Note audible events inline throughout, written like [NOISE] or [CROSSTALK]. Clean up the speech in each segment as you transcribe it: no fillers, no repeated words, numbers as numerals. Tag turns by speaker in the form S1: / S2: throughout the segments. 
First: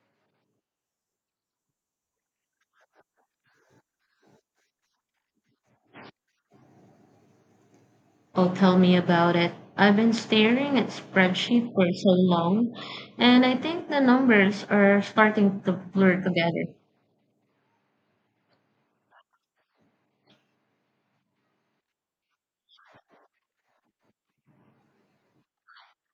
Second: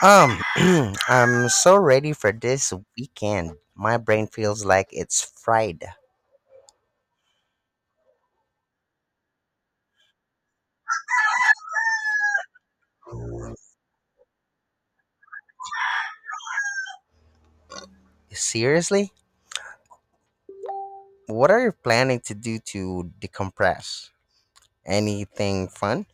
S1: Um, [CLEARS THROAT] I'm so ready for this weekend. My brain feels like it's fried.
S2: Oh, tell me about it. I've been staring at spreadsheet for so long, and I think the numbers are starting to blur together.
S1: Seriously? What are you planning to do to decompress? Anything fun?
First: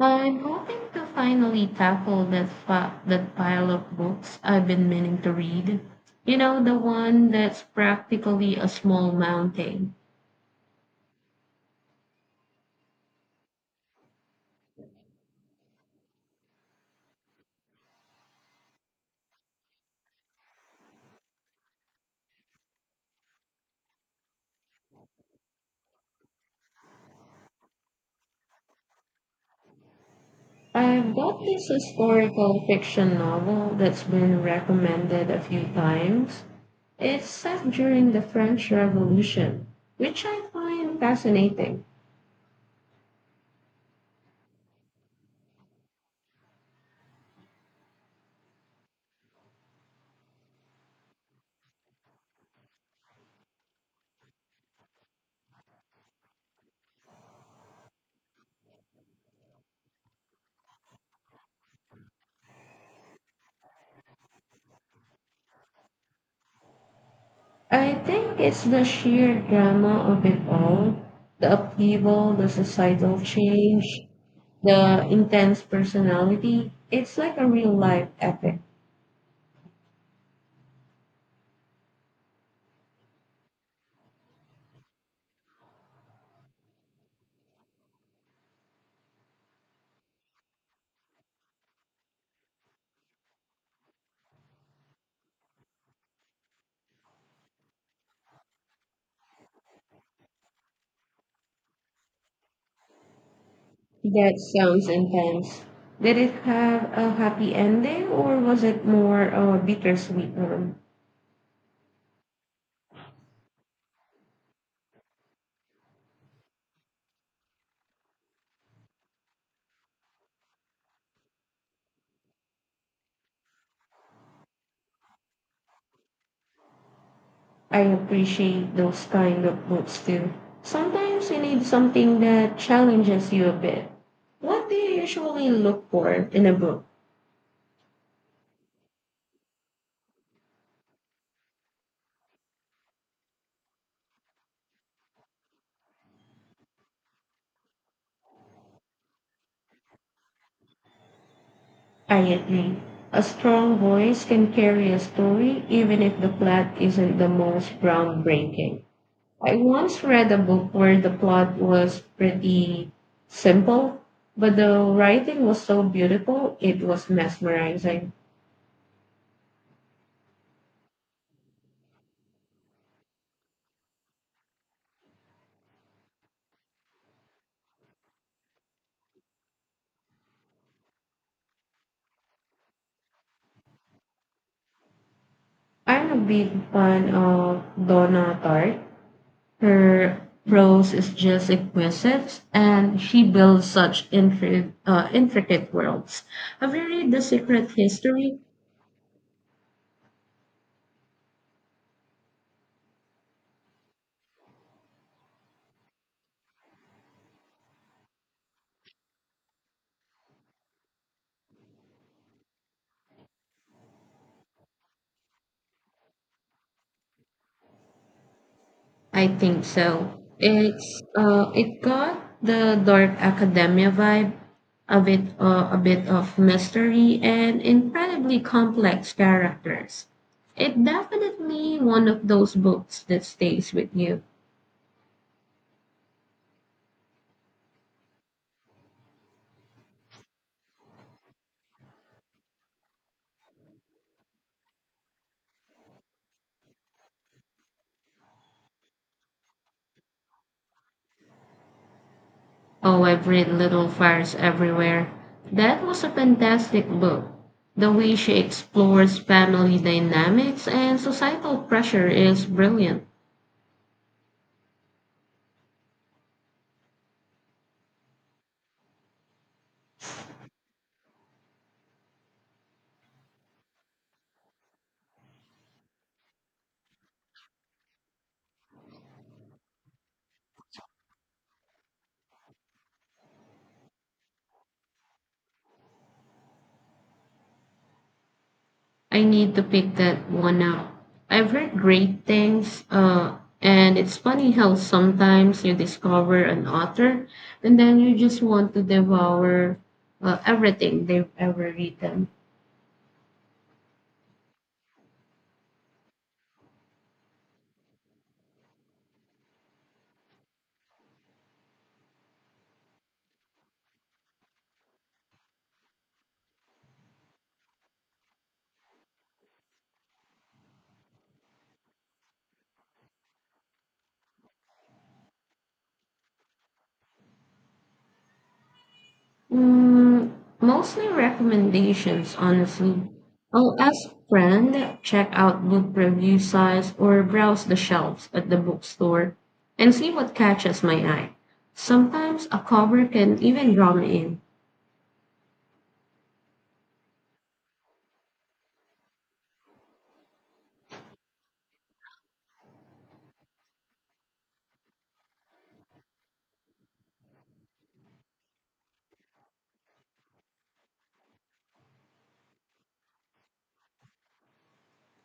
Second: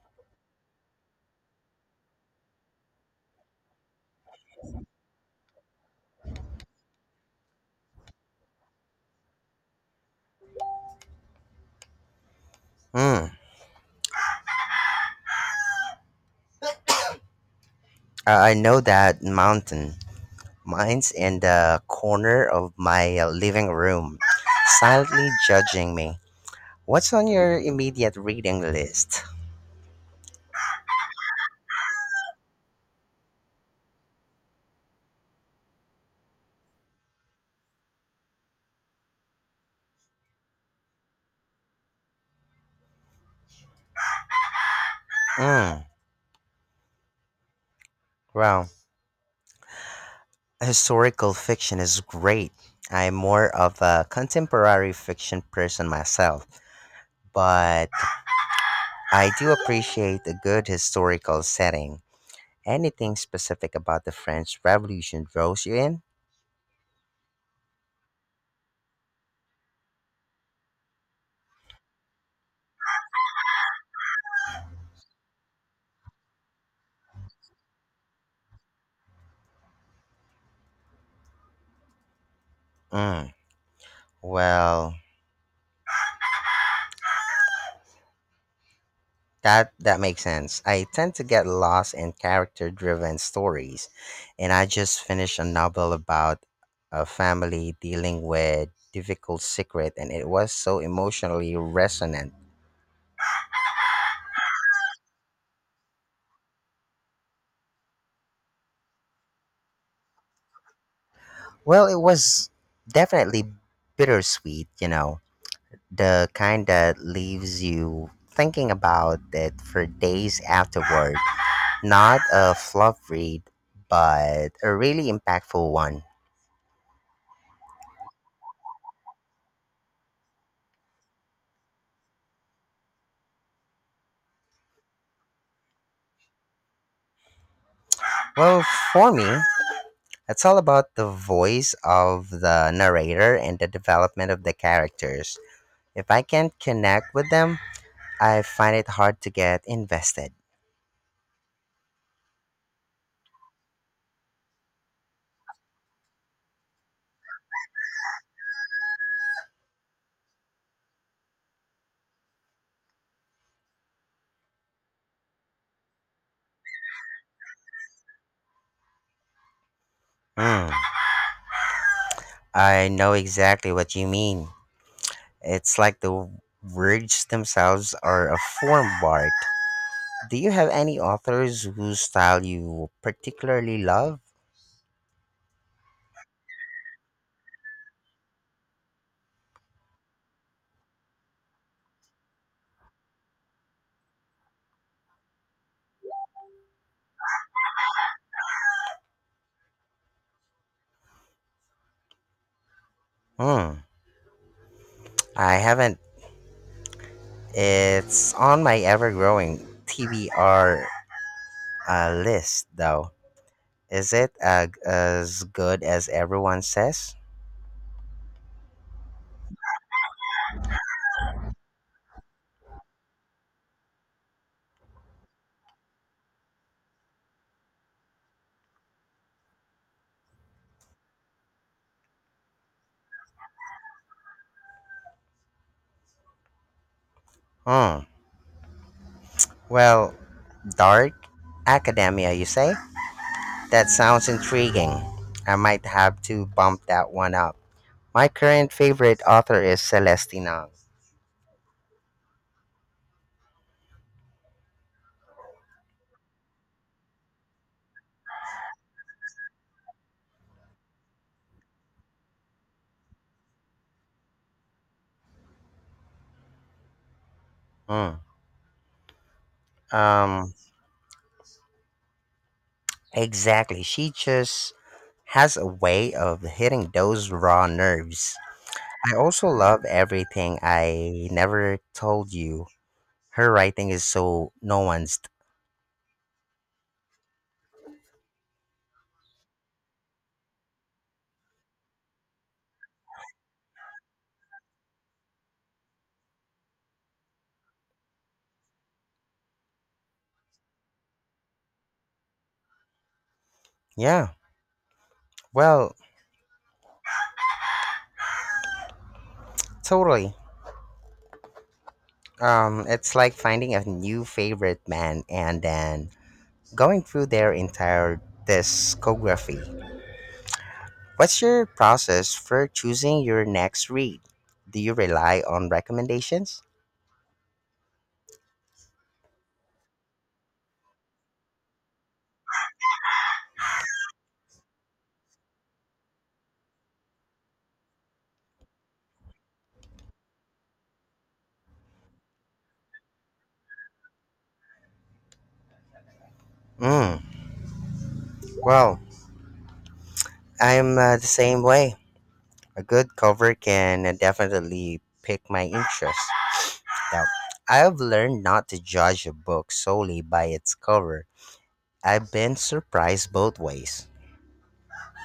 S2: I'm hoping to finally tackle that pile of books I've been meaning to read. You know, the one that's practically a small mountain.
S1: Hmm. I know that mountain. Mine's in the corner of my living room, silently judging me. What's on your immediate reading list?
S2: I've got this historical fiction novel that's been recommended a few times. It's set during the French Revolution, which I find fascinating.
S1: Hmm. Wow. Historical fiction is great. I'm more of a contemporary fiction person myself, but I do appreciate a good historical setting. Anything specific about the French Revolution draws you in?
S2: I think it's the sheer drama of it all, the upheaval, the societal change, the intense personality. It's like a real life epic.
S1: Mm, well, that makes sense. I tend to get lost in character-driven stories, and I just finished a novel about a family dealing with difficult secret, and it was so emotionally resonant.
S2: That sounds intense. Did it have a happy ending or was it more a bittersweet one?
S1: Well, it was definitely bittersweet, you know, the kind that leaves you thinking about it for days afterward. Not a fluff read, but a really impactful one.
S2: I appreciate those kind of books too. Sometimes you need something that challenges you a bit. What do you usually look for in a book?
S1: Well, for me, it's all about the voice of the narrator and the development of the characters. If I can't connect with them, I find it hard to get invested.
S2: I agree. A strong voice can carry a story even if the plot isn't the most groundbreaking. I once read a book where the plot was pretty simple, but the writing was so beautiful, it was mesmerizing.
S1: Mm. I know exactly what you mean. It's like the words themselves are a form of art. Do you have any authors whose style you particularly love?
S2: I'm a big fan of Donna Tartt. Her prose is just exquisite, and she builds such intricate, intricate worlds. Have you read The Secret History?
S1: Hmm, I haven't. It's on my ever growing TBR list, though. Is it as good as everyone says?
S2: I think so. It's it got the dark academia vibe, a bit of mystery and incredibly complex characters. It definitely one of those books that stays with you.
S1: Hmm, well, dark academia, you say? That sounds intriguing. I might have to bump that one up. My current favorite author is Celestina.
S2: Oh, I've read Little Fires Everywhere. That was a fantastic book. The way she explores family dynamics and societal pressure is brilliant.
S1: Ang. Hmm. Exactly. She just has a way of hitting those raw nerves. I also love everything I never told you. Her writing is so nuanced.
S2: I need to pick that one up. I've heard great things, and it's funny how sometimes you discover an author and then you just want to devour everything they've ever written.
S1: Yeah, well, totally. It's like finding a new favorite band and then going through their entire discography. What's your process for choosing your next read? Do you rely on recommendations?
S2: Mm, mostly recommendations, honestly. I'll ask friend, check out book review sites, or browse the shelves at the bookstore and see what catches my eye. Sometimes a cover can even draw me in.
S1: Mm, well, I'm the same way. A good cover can definitely pick my interest. Now, I've learned not to judge a book solely by its cover. I've been surprised both ways.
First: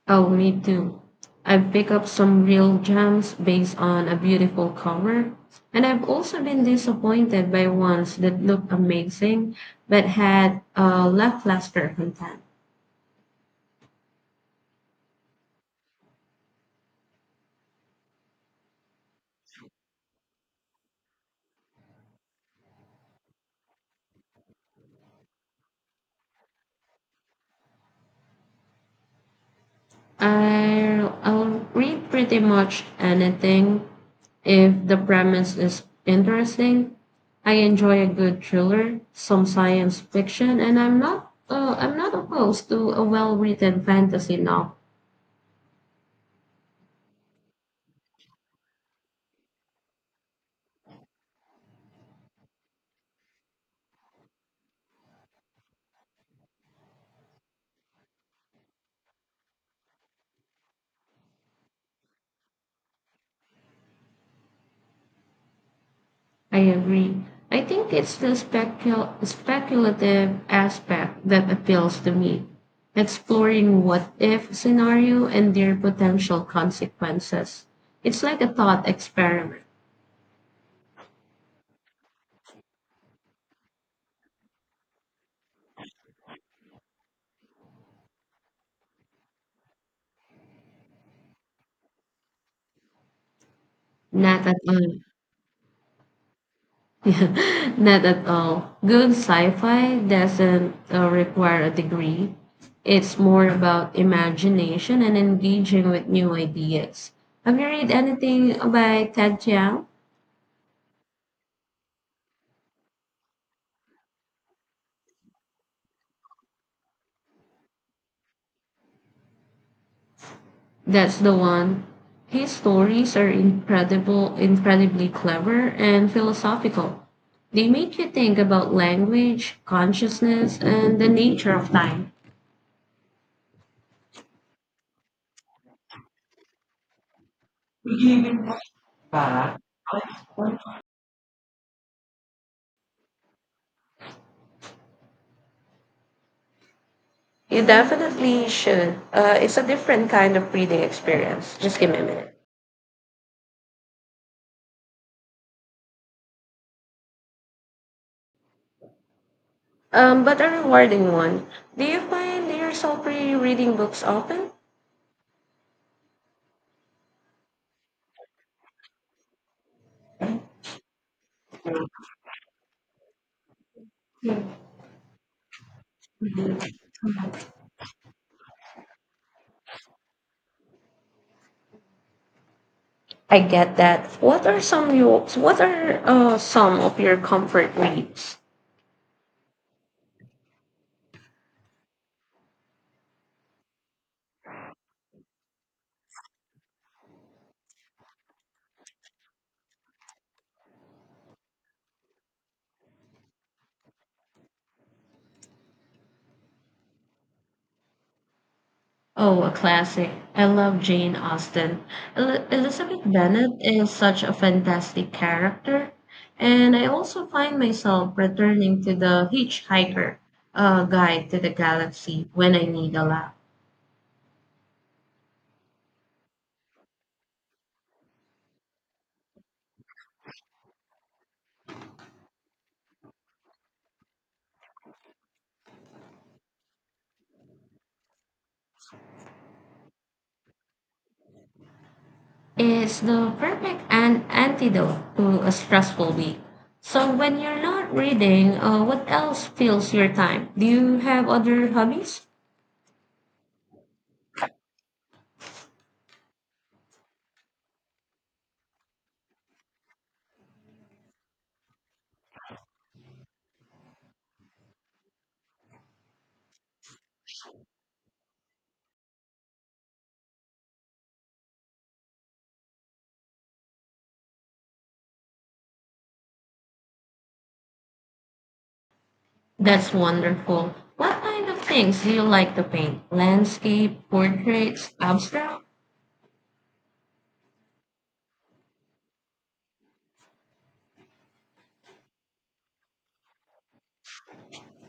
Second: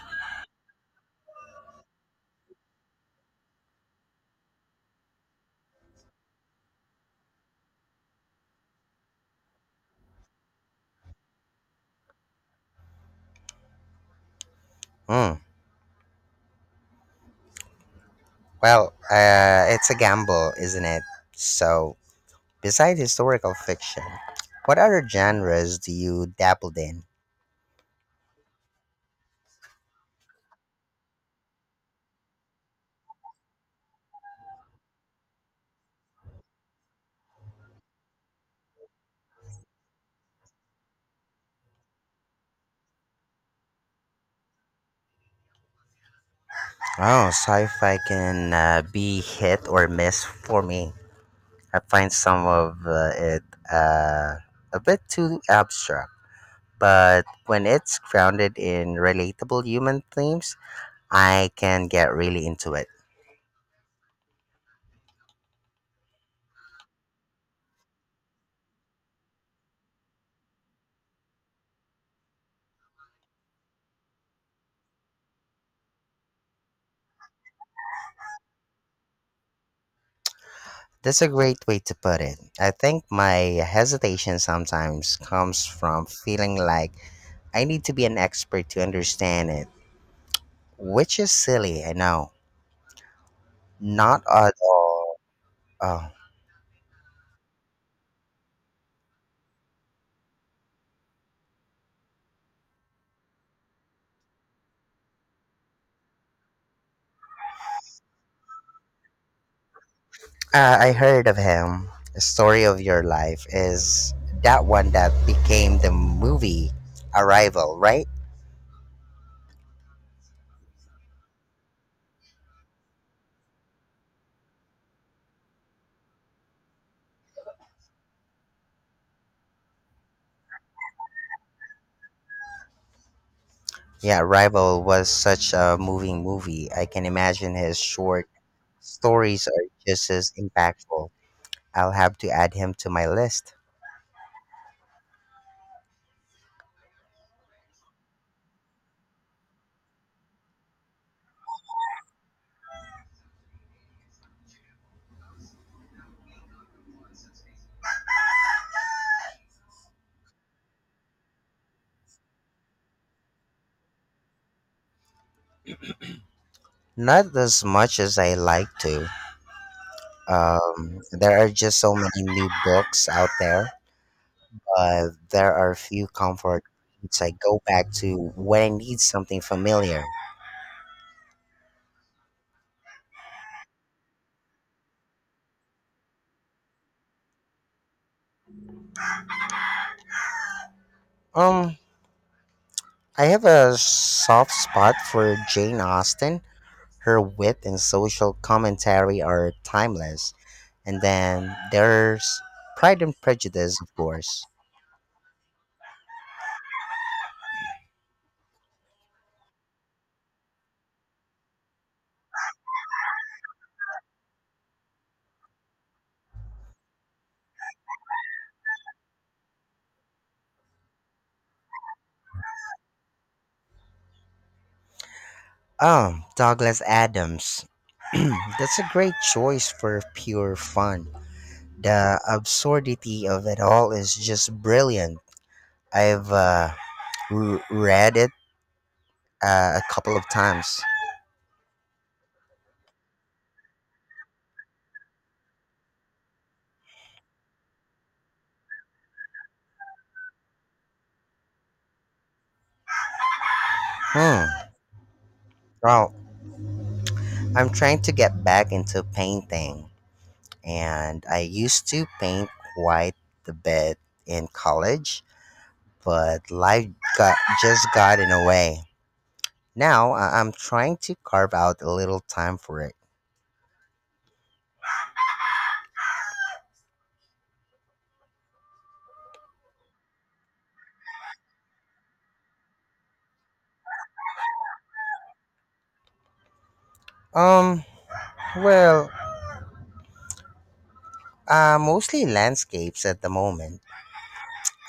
S2: Oh, me too. I've picked up some real gems based on a beautiful cover, and I've also been disappointed by ones that looked amazing but had a lackluster content.
S1: Mm, well, it's a gamble, isn't it? So, besides historical fiction, what other genres do you dabble in?
S2: I'll read pretty much anything if the premise is interesting. I enjoy a good thriller, some science fiction, and I'm not opposed to a well-written fantasy novel.
S1: Oh, sci-fi can be hit or miss for me. I find some of it uh, a bit too abstract, but when it's grounded in relatable human themes, I can get really into it.
S2: I agree. I think it's the speculative aspect that appeals to me, exploring what if scenario and their potential consequences. It's like a thought experiment,
S1: That's a great way to put it. I think my hesitation sometimes comes from feeling like I need to be an expert to understand it, which is silly, I know. Not
S2: not
S1: at
S2: at all.
S1: all. Oh.
S2: [LAUGHS] Not at all. Good sci-fi doesn't require a degree. It's more about imagination and engaging with new ideas. Have you read anything by Ted Chiang?
S1: I heard of him. The story of your life is that one that became the movie Arrival, right?
S2: That's the one. His stories are incredible, incredibly clever and philosophical. They make you think about language, consciousness, and the nature of time.
S1: Yeah, Arrival was such a moving movie. I can imagine his short stories are just as impactful. I'll have to add him to my list.
S2: You definitely should. It's a different kind of reading experience. Just give me a minute. But a rewarding one. Do you find yourself re-reading books often?
S1: Not as much as I like to. There are just so many new books out there.
S2: Hmm.
S1: There are few comfort reads I go back to when I need something familiar.
S2: I get that. What are some of your comfort reads?
S1: Um, I have a soft spot for Jane Austen. Her wit and social commentary are timeless. And then there's Pride and Prejudice, of course.
S2: Oh, a classic. I love Jane Austen. Elizabeth Bennet is such a fantastic character. And I also find myself returning to the Hitchhiker Guide to the Galaxy when I need a laugh.
S1: Oh, Douglas Adams. [CLEARS THROAT] That's a great choice for pure fun. The absurdity of it all is just brilliant. I've read it a couple of times.
S2: Is the perfect an antidote to a stressful week. So when you're not reading, what else fills your time? Do you have other hobbies?
S1: Hmm. Well, I'm trying to get back into painting. And I used to paint quite the bit in college, but got, just got in the way. Now I'm trying to carve out a little time for it.
S2: That's wonderful. What kind of things do you like to paint? Landscape, portraits, abstract?
S1: Um, well, mostly landscapes at the moment.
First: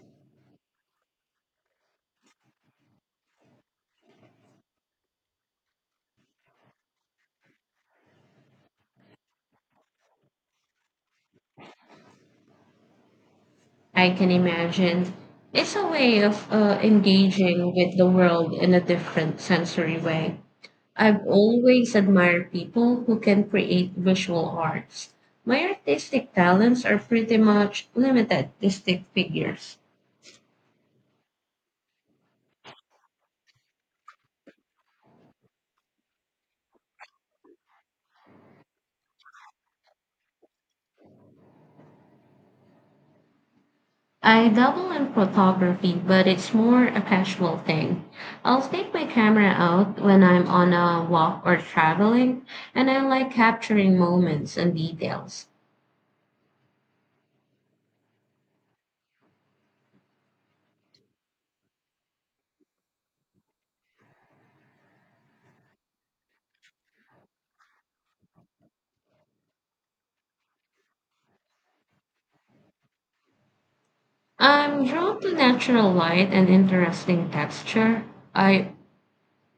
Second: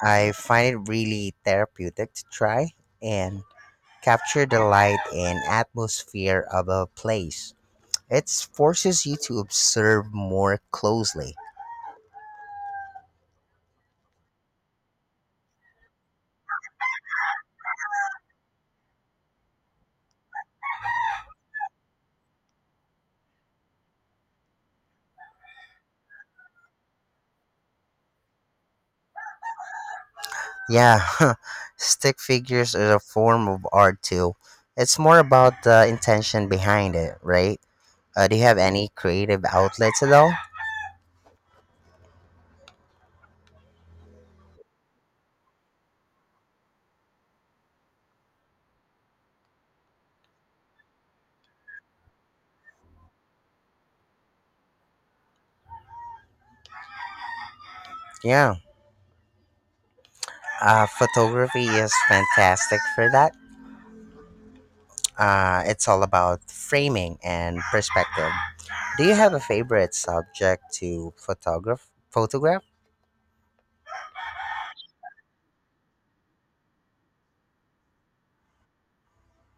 S1: I find it really therapeutic to try and capture the light and atmosphere of a place. It forces you to observe more closely.
S2: I can imagine. It's a way of engaging with the world in a different sensory way. I've always admired people who can create visual arts. My artistic talents are pretty much limited to stick figures.
S1: Yeah, [LAUGHS] stick figures is a form of art too. It's more about the intention behind it, right? Do you have any creative outlets at all?
S2: I dabble in photography, but it's more a casual thing. I'll take my camera out when I'm on a walk or traveling, and I like capturing moments and details.
S1: Yeah, photography is fantastic for that. It's all about framing and perspective. Do you have a favorite subject to photograph? Photograph?
S2: I'm drawn to natural light and interesting texture. I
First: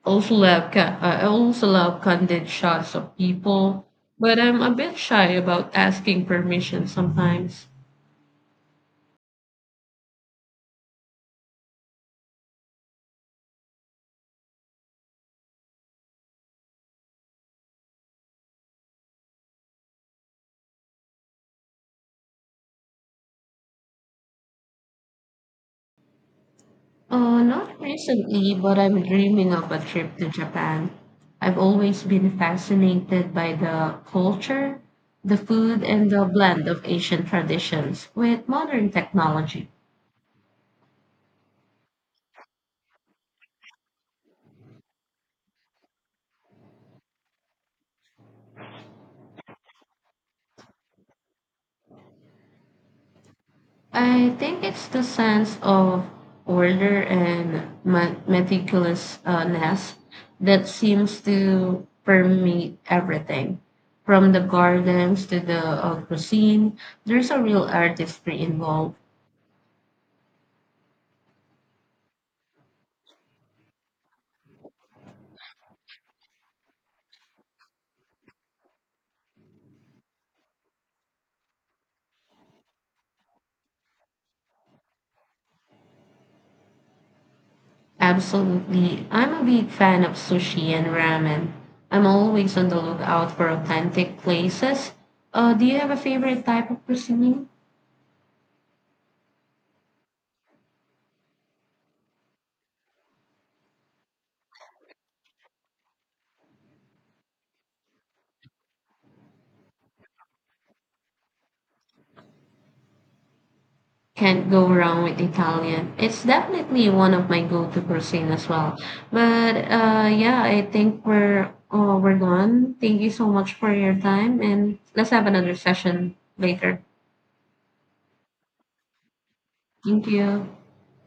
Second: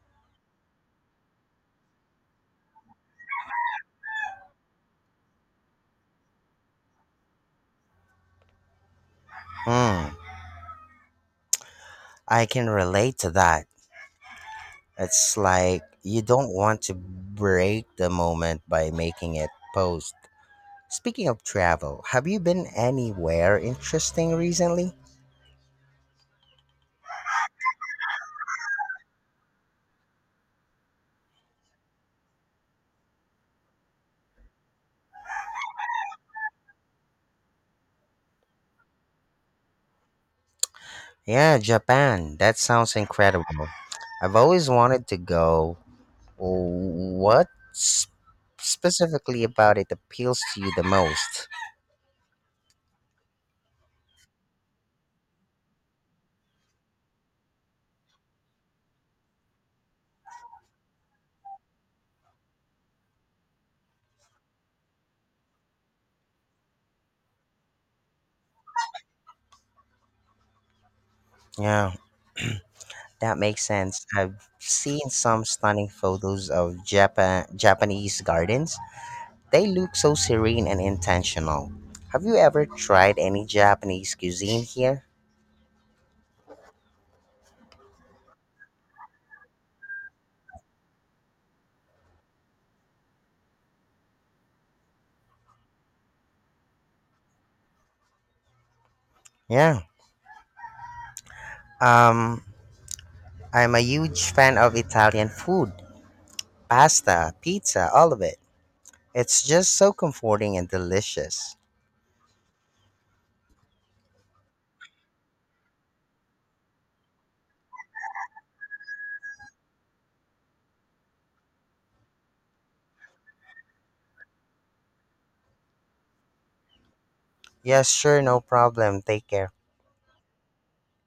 S2: I also love candid shots of people, but I'm a bit shy about asking permission sometimes.
S1: Hmm, I can relate to that. It's like you don't want to break the moment by making it pose. Speaking of travel, have you been anywhere interesting recently?
S2: Not recently, but I'm dreaming of a trip to Japan. I've always been fascinated by the culture, the food, and the blend of Asian traditions with modern technology.
S1: Yeah, Japan. That sounds incredible. I've always wanted to go. What s- specifically about it appeals to you the most?
S2: I think it's the sense of order and meticulousness that seems to permeate everything. From the gardens to the cuisine, there's a real artistry involved.
S1: Yeah, that makes sense. I've seen some stunning photos of Japanese gardens. They look so serene and intentional. Have you ever tried any Japanese cuisine here?
S2: Absolutely. I'm a big fan of sushi and ramen. I'm always on the lookout for authentic places. Do you have a favorite type of cuisine?
S1: Yeah. Um, I'm a huge fan of Italian food, pasta, pizza, all of it. It's just so comforting and delicious.
S2: Can't go wrong with Italian. It's definitely one of my go-to cuisine as well. But yeah, I think we're done. Thank you so much for your time, and let's have another session later.
S1: Yes, sure, no problem. Take care.
S2: Thank you.